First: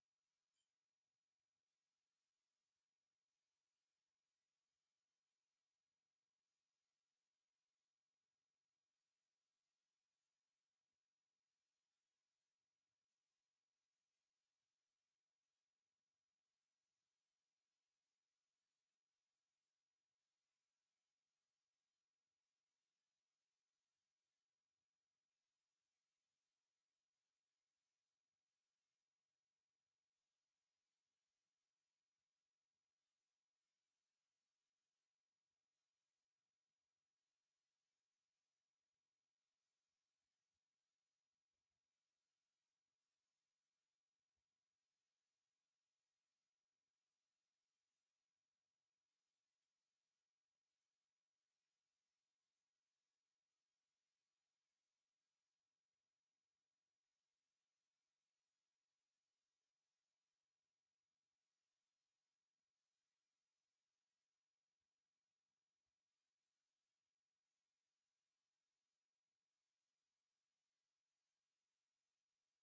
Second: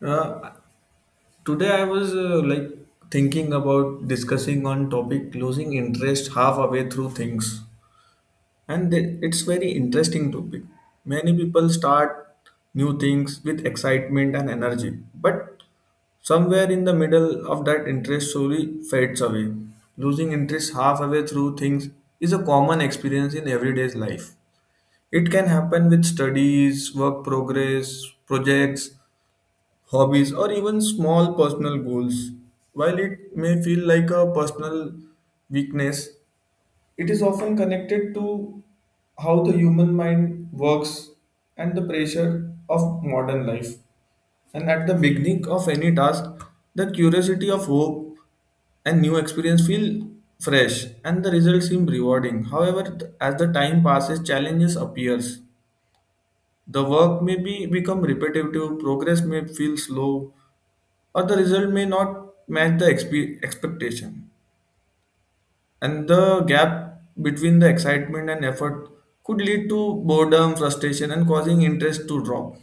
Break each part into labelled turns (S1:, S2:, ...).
S1: Uh, Today I was like thinking about discussing on topic losing interest halfway through things, and it's very interesting topic. Many people start new things with excitement and energy, but somewhere in the middle of that interest slowly fades away. Losing interest halfway through things is a common experience in everyday's life. It can happen with studies, work progress, projects, hobbies, or even small personal goals. While it may feel like a personal weakness, it is often connected to how the human mind works and the pressure of modern life. And at the beginning of any task, the curiosity of hope and new experience feel fresh and the results seem rewarding. However, as the time passes, challenges appears, the work may be become repetitive, progress may feel slow, or the result may not match the expectation. And the gap between the excitement and effort could lead to boredom, frustration, and causing interest to drop.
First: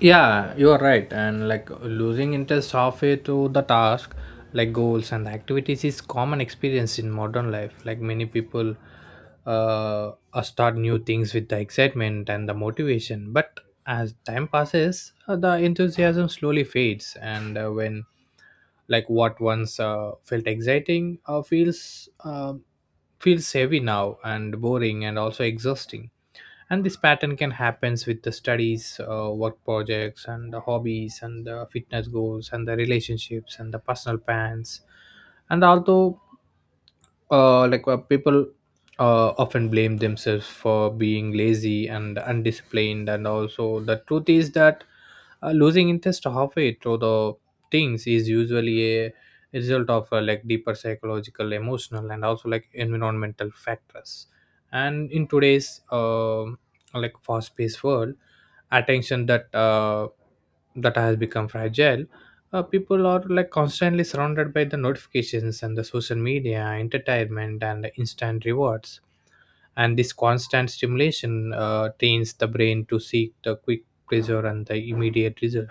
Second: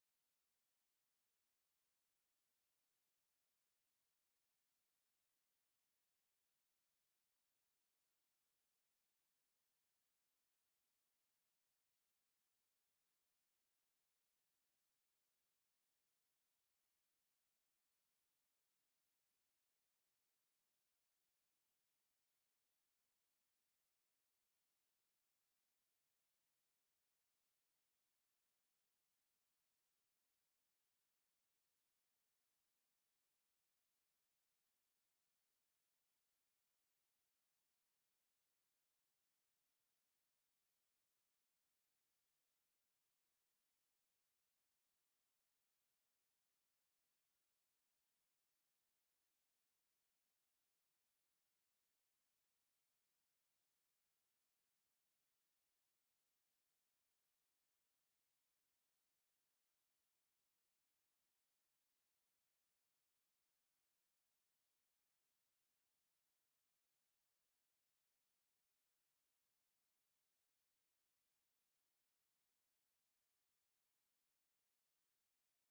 S2: Yeah, you are right. And like losing interest halfway through the task, like goals and activities, is common experience in modern life. Like many people start new things with the excitement and the motivation. But as time passes, the enthusiasm slowly fades. And when like what once felt exciting feels heavy now and boring and also exhausting, and this pattern can happens with the studies, work projects and the hobbies and the fitness goals and the relationships and the personal plans. And although people often blame themselves for being lazy and undisciplined, and also the truth is that losing interest halfway through the things is usually a result of deeper psychological, emotional and also like environmental factors. And in today's like fast paced world, attention that that has become fragile. People are like constantly surrounded by the notifications and the social media entertainment and instant rewards, and this constant stimulation trains the brain to seek the quick pleasure and the immediate result.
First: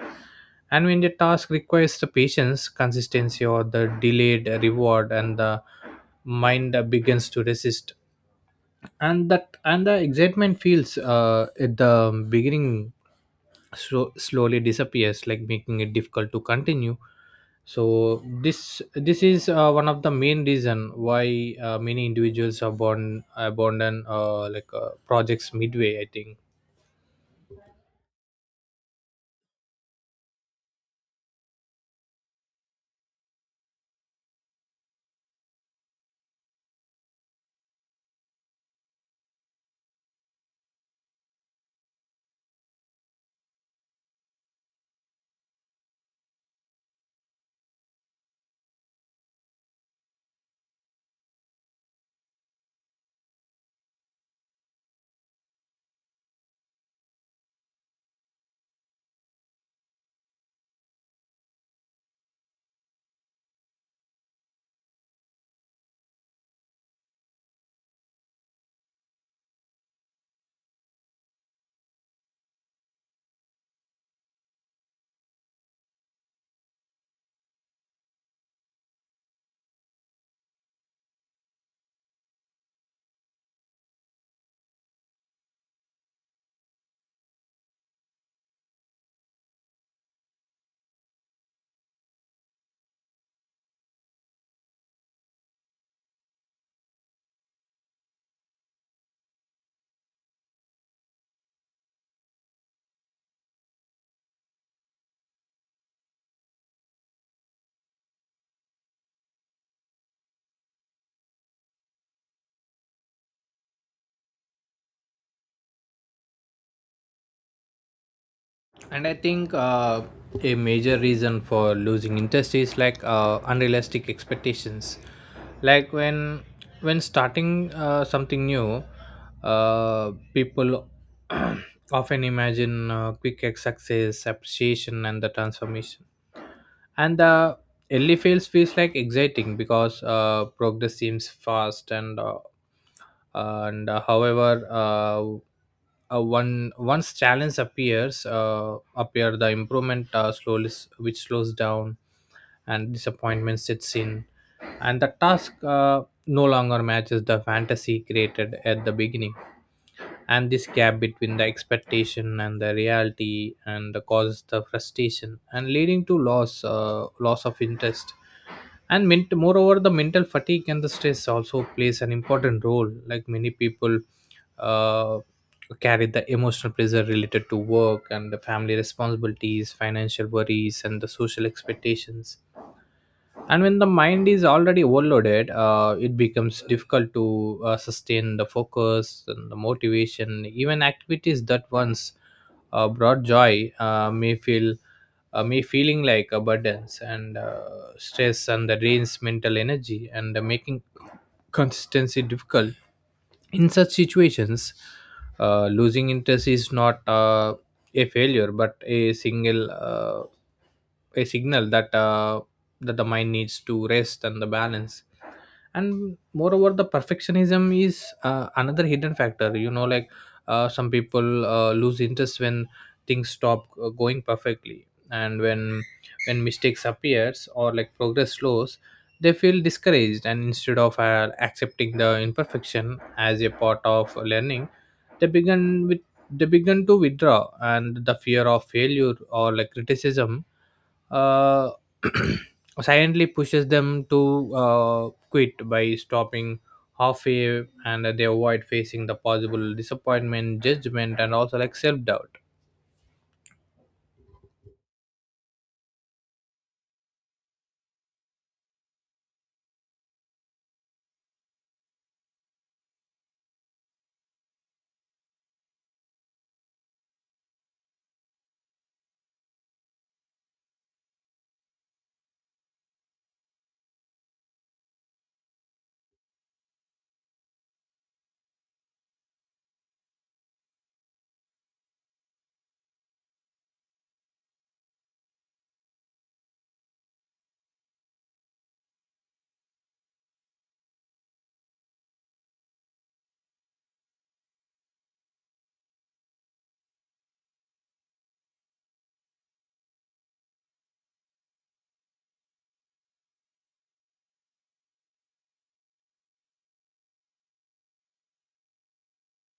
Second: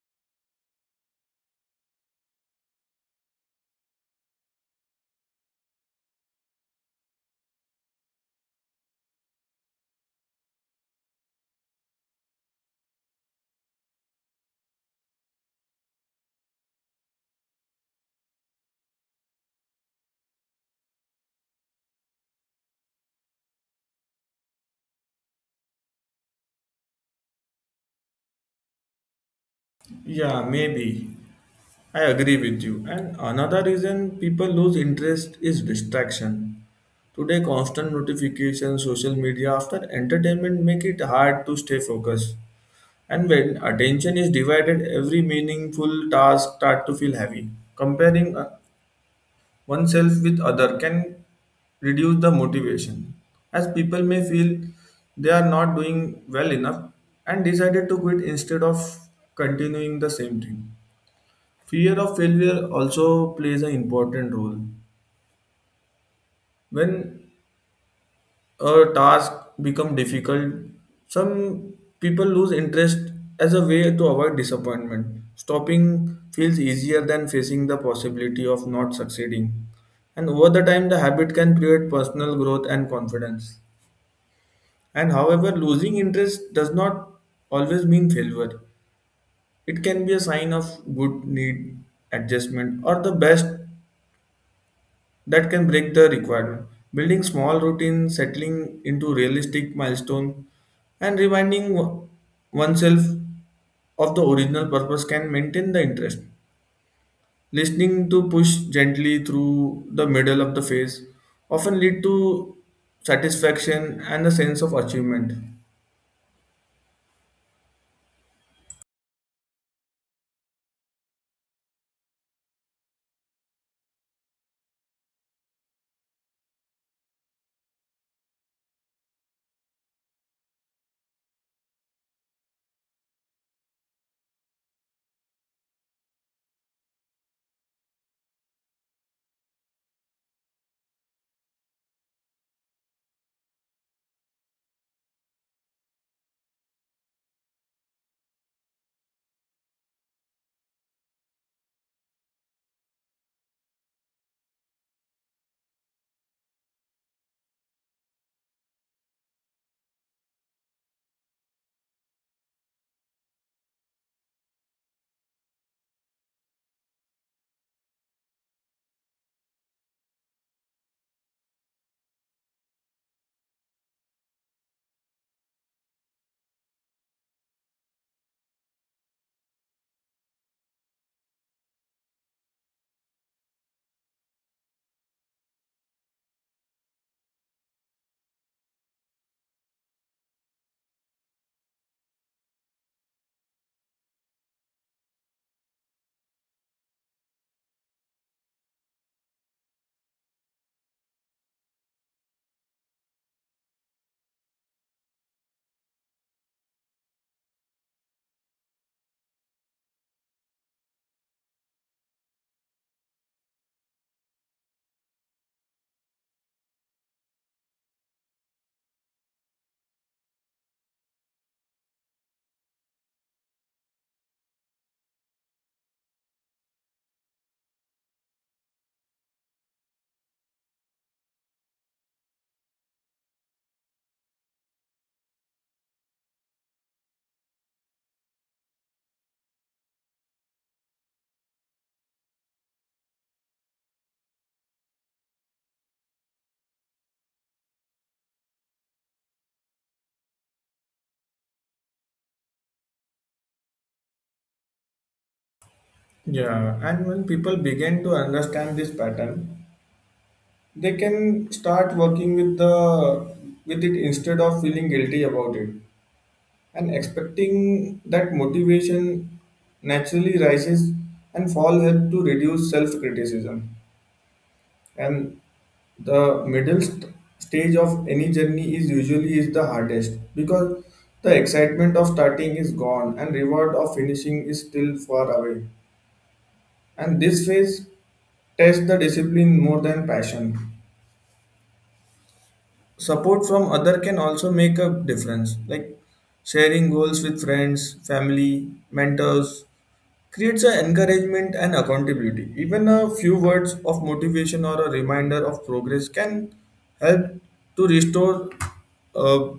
S2: And when the task requires the patience, consistency, or the delayed reward, and the mind begins to resist, and that and the excitement feels at the beginning so slowly disappears, like making it difficult to continue. So this is one of the main reason why many individuals abandon projects midway, I think.
S1: Yeah, maybe. I agree with you. And another reason people lose interest is distraction. Today, constant notifications, social media, after entertainment make it hard to stay focused. And when attention is divided, every meaningful task start to feel heavy. Comparing oneself with other can reduce the motivation as people may feel they are not doing well enough and decided to quit instead of continuing the same thing. Fear of failure also plays an important role when a task become difficult. Some people lose interest as a way to avoid disappointment. Stopping feels easier than facing the possibility of not succeeding, and over the time the habit can create personal growth and confidence. And however, losing interest does not always mean failure. It can be a sign of good need adjustment or the best that can break the requirement. Building small routines, settling into realistic milestone, and reminding oneself of the original purpose can maintain the interest. Listening to push gently through the middle of the phase often lead to satisfaction and a sense of achievement.
S2: And I think a major reason for losing interest is like unrealistic expectations, like when starting something new, people often imagine quick success, appreciation and the transformation. And the early phase feels like exciting because progress seems fast, and however one once challenge appear, the improvement which slows down and disappointment sits in, and the task no longer matches the fantasy created at the beginning. And this gap between the expectation and the reality and the causes the frustration and leading to loss of interest. And moreover, the mental fatigue and the stress also plays an important role, like many people uh, carry the emotional pressure related to work and the family responsibilities, financial worries and the social expectations. And when the mind is already overloaded, it becomes difficult to sustain the focus and the motivation. Even activities that once brought joy may feeling like a burden and stress and the drains mental energy and making consistency difficult. In such situations, losing interest is not a failure but a single a signal that the mind needs to rest and the balance. And moreover, the perfectionism is another hidden factor, you know, like some people lose interest when things stop going perfectly, and when mistakes appears or like progress slows, they feel discouraged, and instead of accepting the imperfection as a part of learning, they begin they began to withdraw. And the fear of failure or like criticism uh, silently pushes them to quit by stopping halfway, and they avoid facing the possible disappointment, judgment and also like self-doubt.
S1: Yeah, and when people begin to understand this pattern, they can start working with the with it instead of feeling guilty about it. And expecting that motivation naturally rises and fall help to reduce self-criticism. And the middle stage of any journey is usually is the hardest because the excitement of starting is gone and reward of finishing is still far away. And this phase tests the discipline more than passion. Support from other can also make a difference, like sharing goals with friends, family, mentors creates a encouragement and accountability. Even a few words of motivation or a reminder of progress can help to restore uh,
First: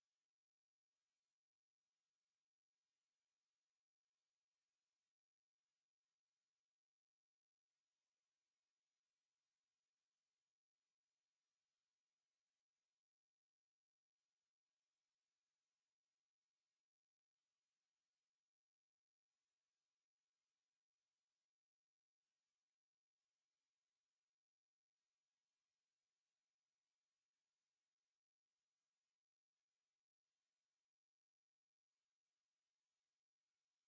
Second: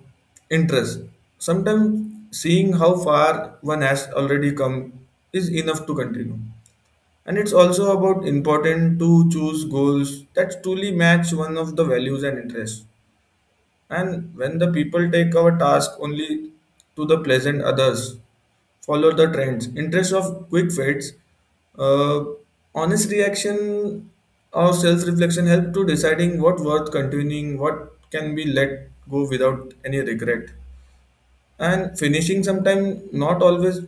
S1: interest. Sometimes seeing how far one has already come is enough to continue. And it's also about important to choose goals that truly match one of the values and interests. And when the people take our task only to the pleasant others, follow the trends, interest of quick fades, uh, honest reaction or self-reflection help to deciding what worth continuing, what can be let go without any regret. And finishing sometimes not always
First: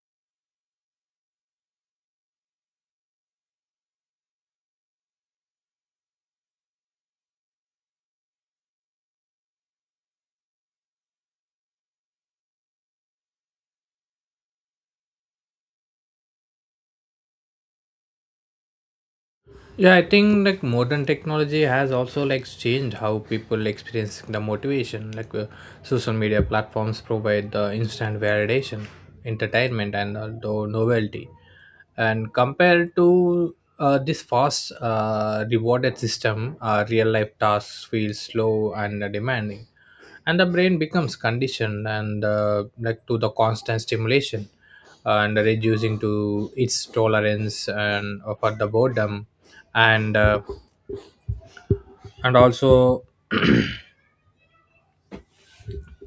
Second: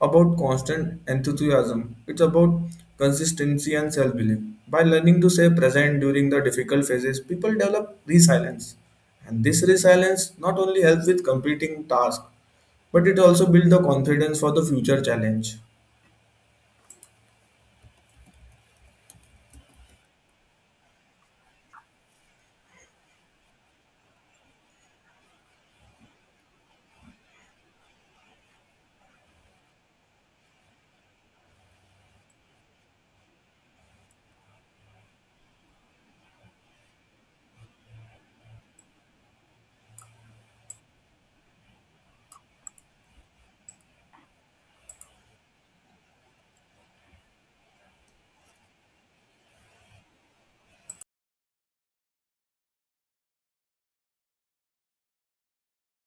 S1: about constant enthusiasm. It's about consistency and self-belief. By learning to stay present during the difficult phases, people develop resilience. And this resilience not only helps with completing tasks, but it also builds the confidence for the future challenge.
S2: Yeah, I think like modern technology has also like changed how people experience the motivation, like social media platforms provide the instant validation, entertainment and the novelty. And compared to this fast rewarded system, real life tasks feel slow and demanding, and the brain becomes conditioned and like to the constant stimulation and reducing to its tolerance and for the boredom. and uh, and also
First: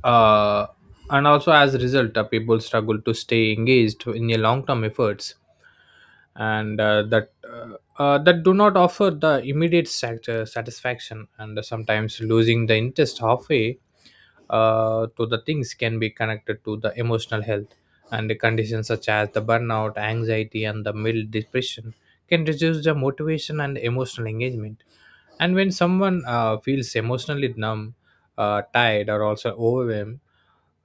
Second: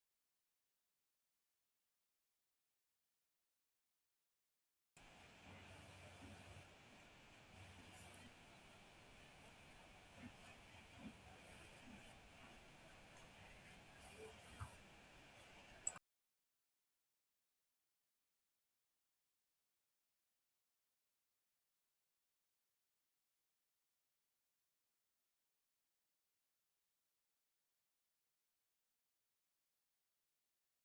S2: uh, and also, as a result, people struggle to stay engaged in a long term efforts and that that do not offer the immediate satisfaction. And sometimes losing the interest halfway to the things can be connected to the emotional health and the conditions such as the burnout, anxiety and the mild depression can reduce the motivation and emotional engagement. And when someone feels emotionally numb, tired or also overwhelmed,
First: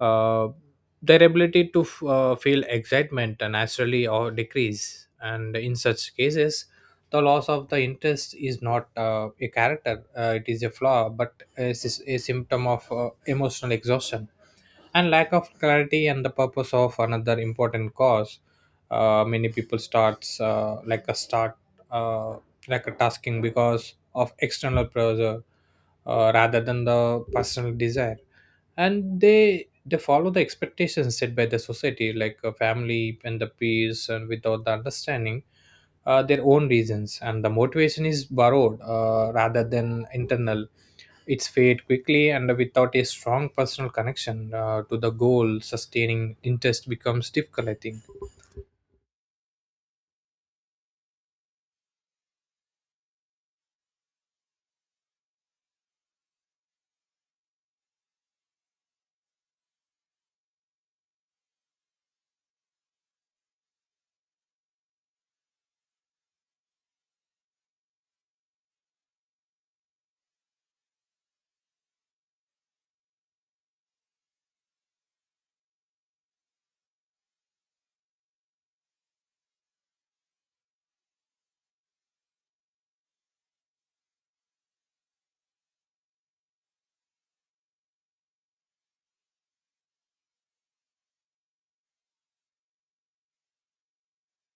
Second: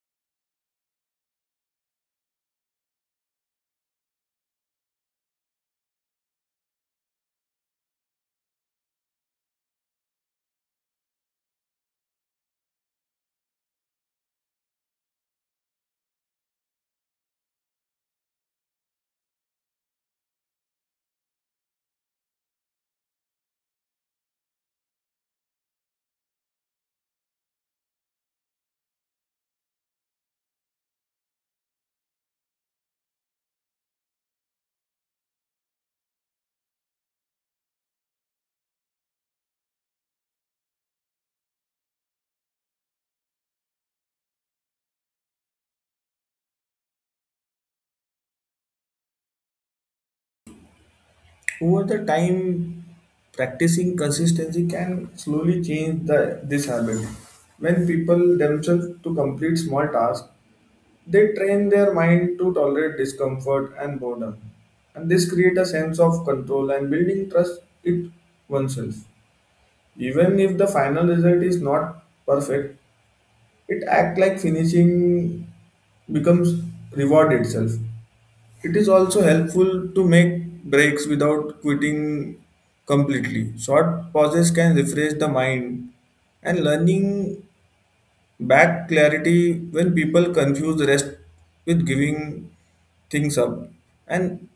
S2: uh, their ability to feel excitement naturally or decrease. And in such cases, the loss of the interest is not a character; it is a flaw, but it is a symptom of emotional exhaustion and lack of clarity and the purpose of another important cause. Many people starts uh, like a tasking because of external pressure rather than the personal desire, and they follow the expectations set by the society, like a family and the peers, and without the understanding their own reasons. And the motivation is borrowed rather than internal, it's fade quickly, and without a strong personal connection to the goal, sustaining interest becomes difficult, I think.
S1: Over the time, practicing consistency can slowly change this habit. When people themselves to complete small tasks, they train their mind to tolerate discomfort and boredom, and this creates a sense of control and building trust it oneself. Even if the final result is not perfect, it acts like finishing becomes reward itself. It is also helpful to make breaks without quitting completely. Short pauses can refresh the mind, and learning back clarity when people confuse rest with giving things up. And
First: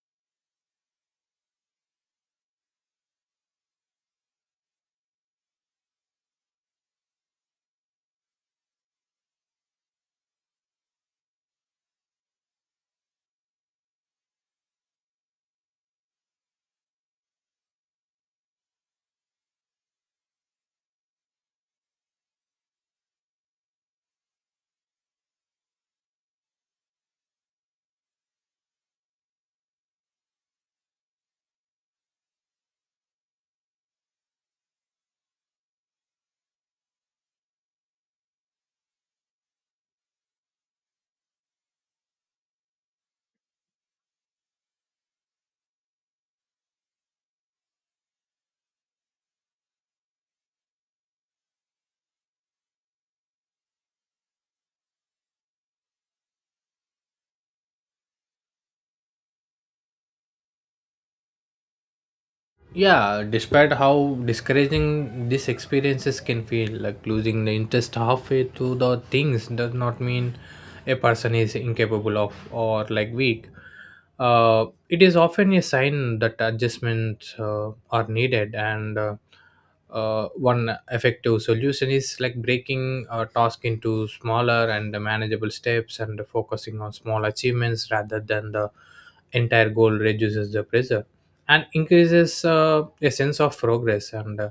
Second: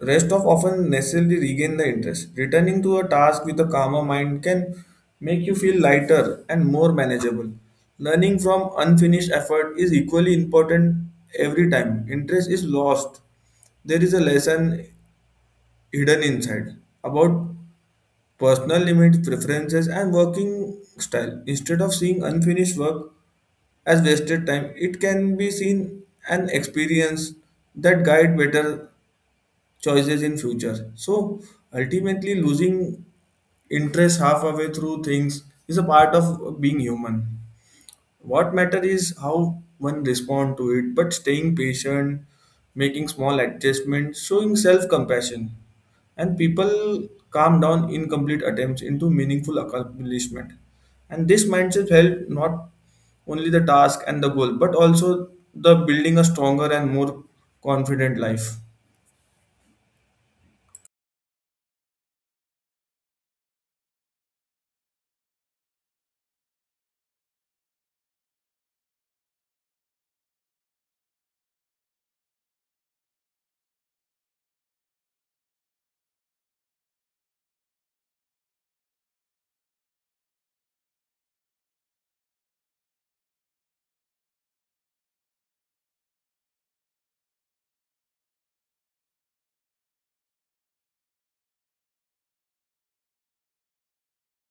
S1: rest of often necessarily regain the interest. Returning to a task with a calmer mind can make you feel lighter and more manageable. Learning from unfinished effort is equally important. Every time interest is lost, there is a lesson hidden inside about personal limits, preferences, and working style, instead of seeing unfinished work as wasted time. It can be seen an experience that guide better choices in future. So ultimately losing interest halfway through things is a part of being human. What matter is how one respond to it, but staying patient, making small adjustments, showing self-compassion, and people calm down incomplete attempts into meaningful accomplishment. And this mindset help not only the task and the goal, but also the building a stronger and more confident life.
S2: Yeah, despite how discouraging these experiences can feel, like losing the interest halfway through the things does not mean a person is incapable of or like weak. It is often a sign that adjustments are needed and one effective solution is like breaking a task into smaller and manageable steps, and focusing on small achievements rather than the entire goal reduces the pressure and increases a sense of progress, and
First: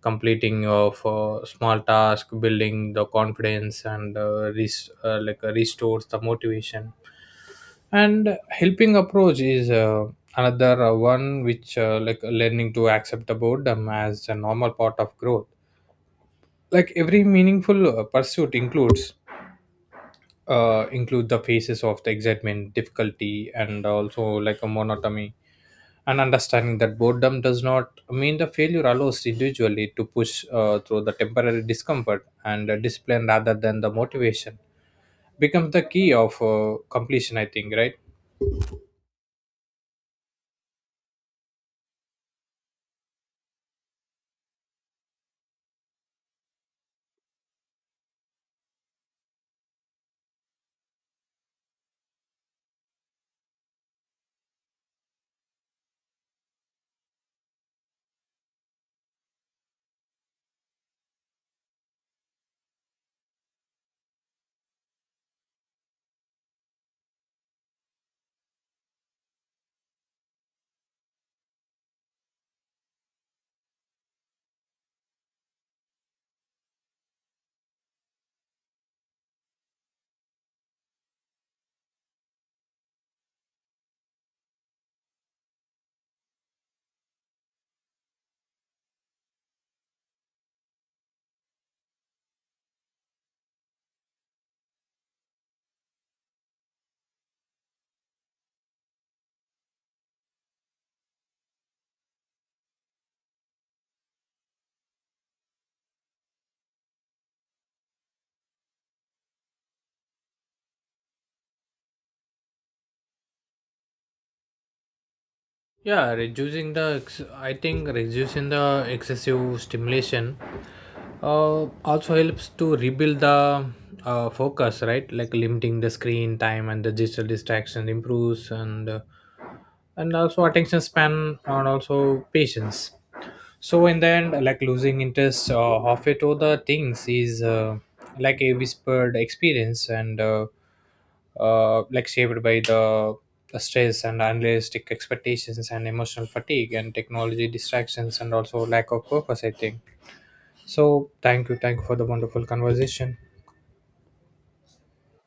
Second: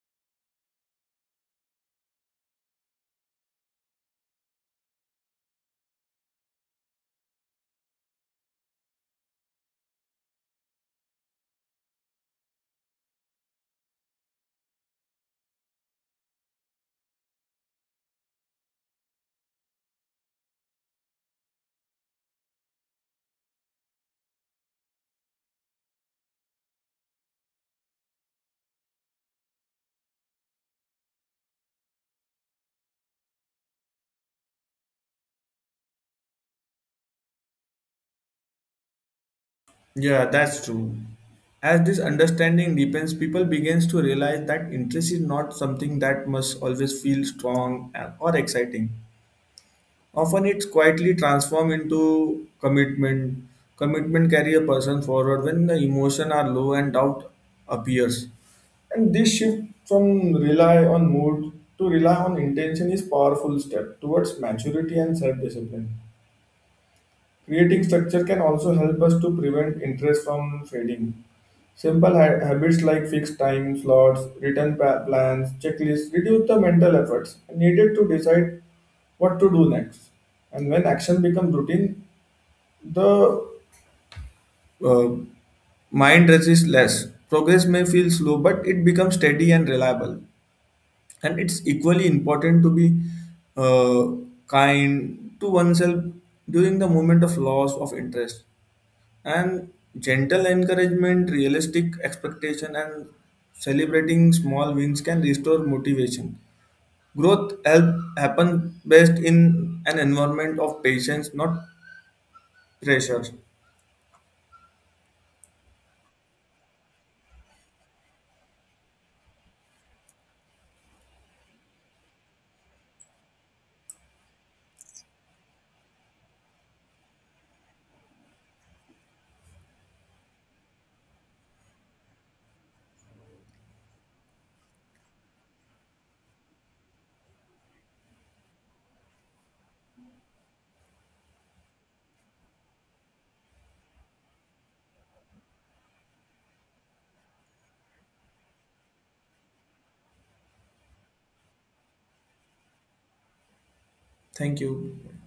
S2: completing of small task building the confidence and restores the motivation. And helping approach is another one which like learning to accept the boredom as a normal part of growth. Like every meaningful pursuit includes include the phases of the excitement, difficulty and also like a monotony, and understanding that boredom does not mean the failure allows individually to push through the temporary discomfort, and discipline rather than the motivation becomes the key of completion, I think, right?
S1: Yeah, that's true. As this understanding deepens, people begins to realize that interest is not something that must always feel strong or exciting. Often it's quietly transformed into commitment. Commitment carry a person forward when the emotion are low and doubt appears. And this shift from rely on mood to rely on intention is powerful step towards maturity and self-discipline. Creating structure can also help us to prevent interest from fading. Simple habits like fixed time slots, written plans, checklists reduce the mental efforts needed to decide what to do next. And when action becomes routine, the uh, mind resists less. Progress may feel slow, but it becomes steady and reliable. And it's equally important to be uh, kind to oneself during the moment of loss of interest. And gentle encouragement, realistic expectation, and celebrating small wins can restore motivation. Growth help happen best in an environment of patience, not pleasure.
S2: Yeah, reducing the I think reducing the excessive stimulation also helps to rebuild the focus, right? Like limiting the screen time and the digital distraction improves and also attention span and also patience. So in the end, like losing interest of it other things is like a whispered experience, and like shaped by the stress and unrealistic expectations and emotional fatigue and technology distractions and also lack of purpose, I think. So, thank you. Thank you for the wonderful conversation.
S1: Thank you.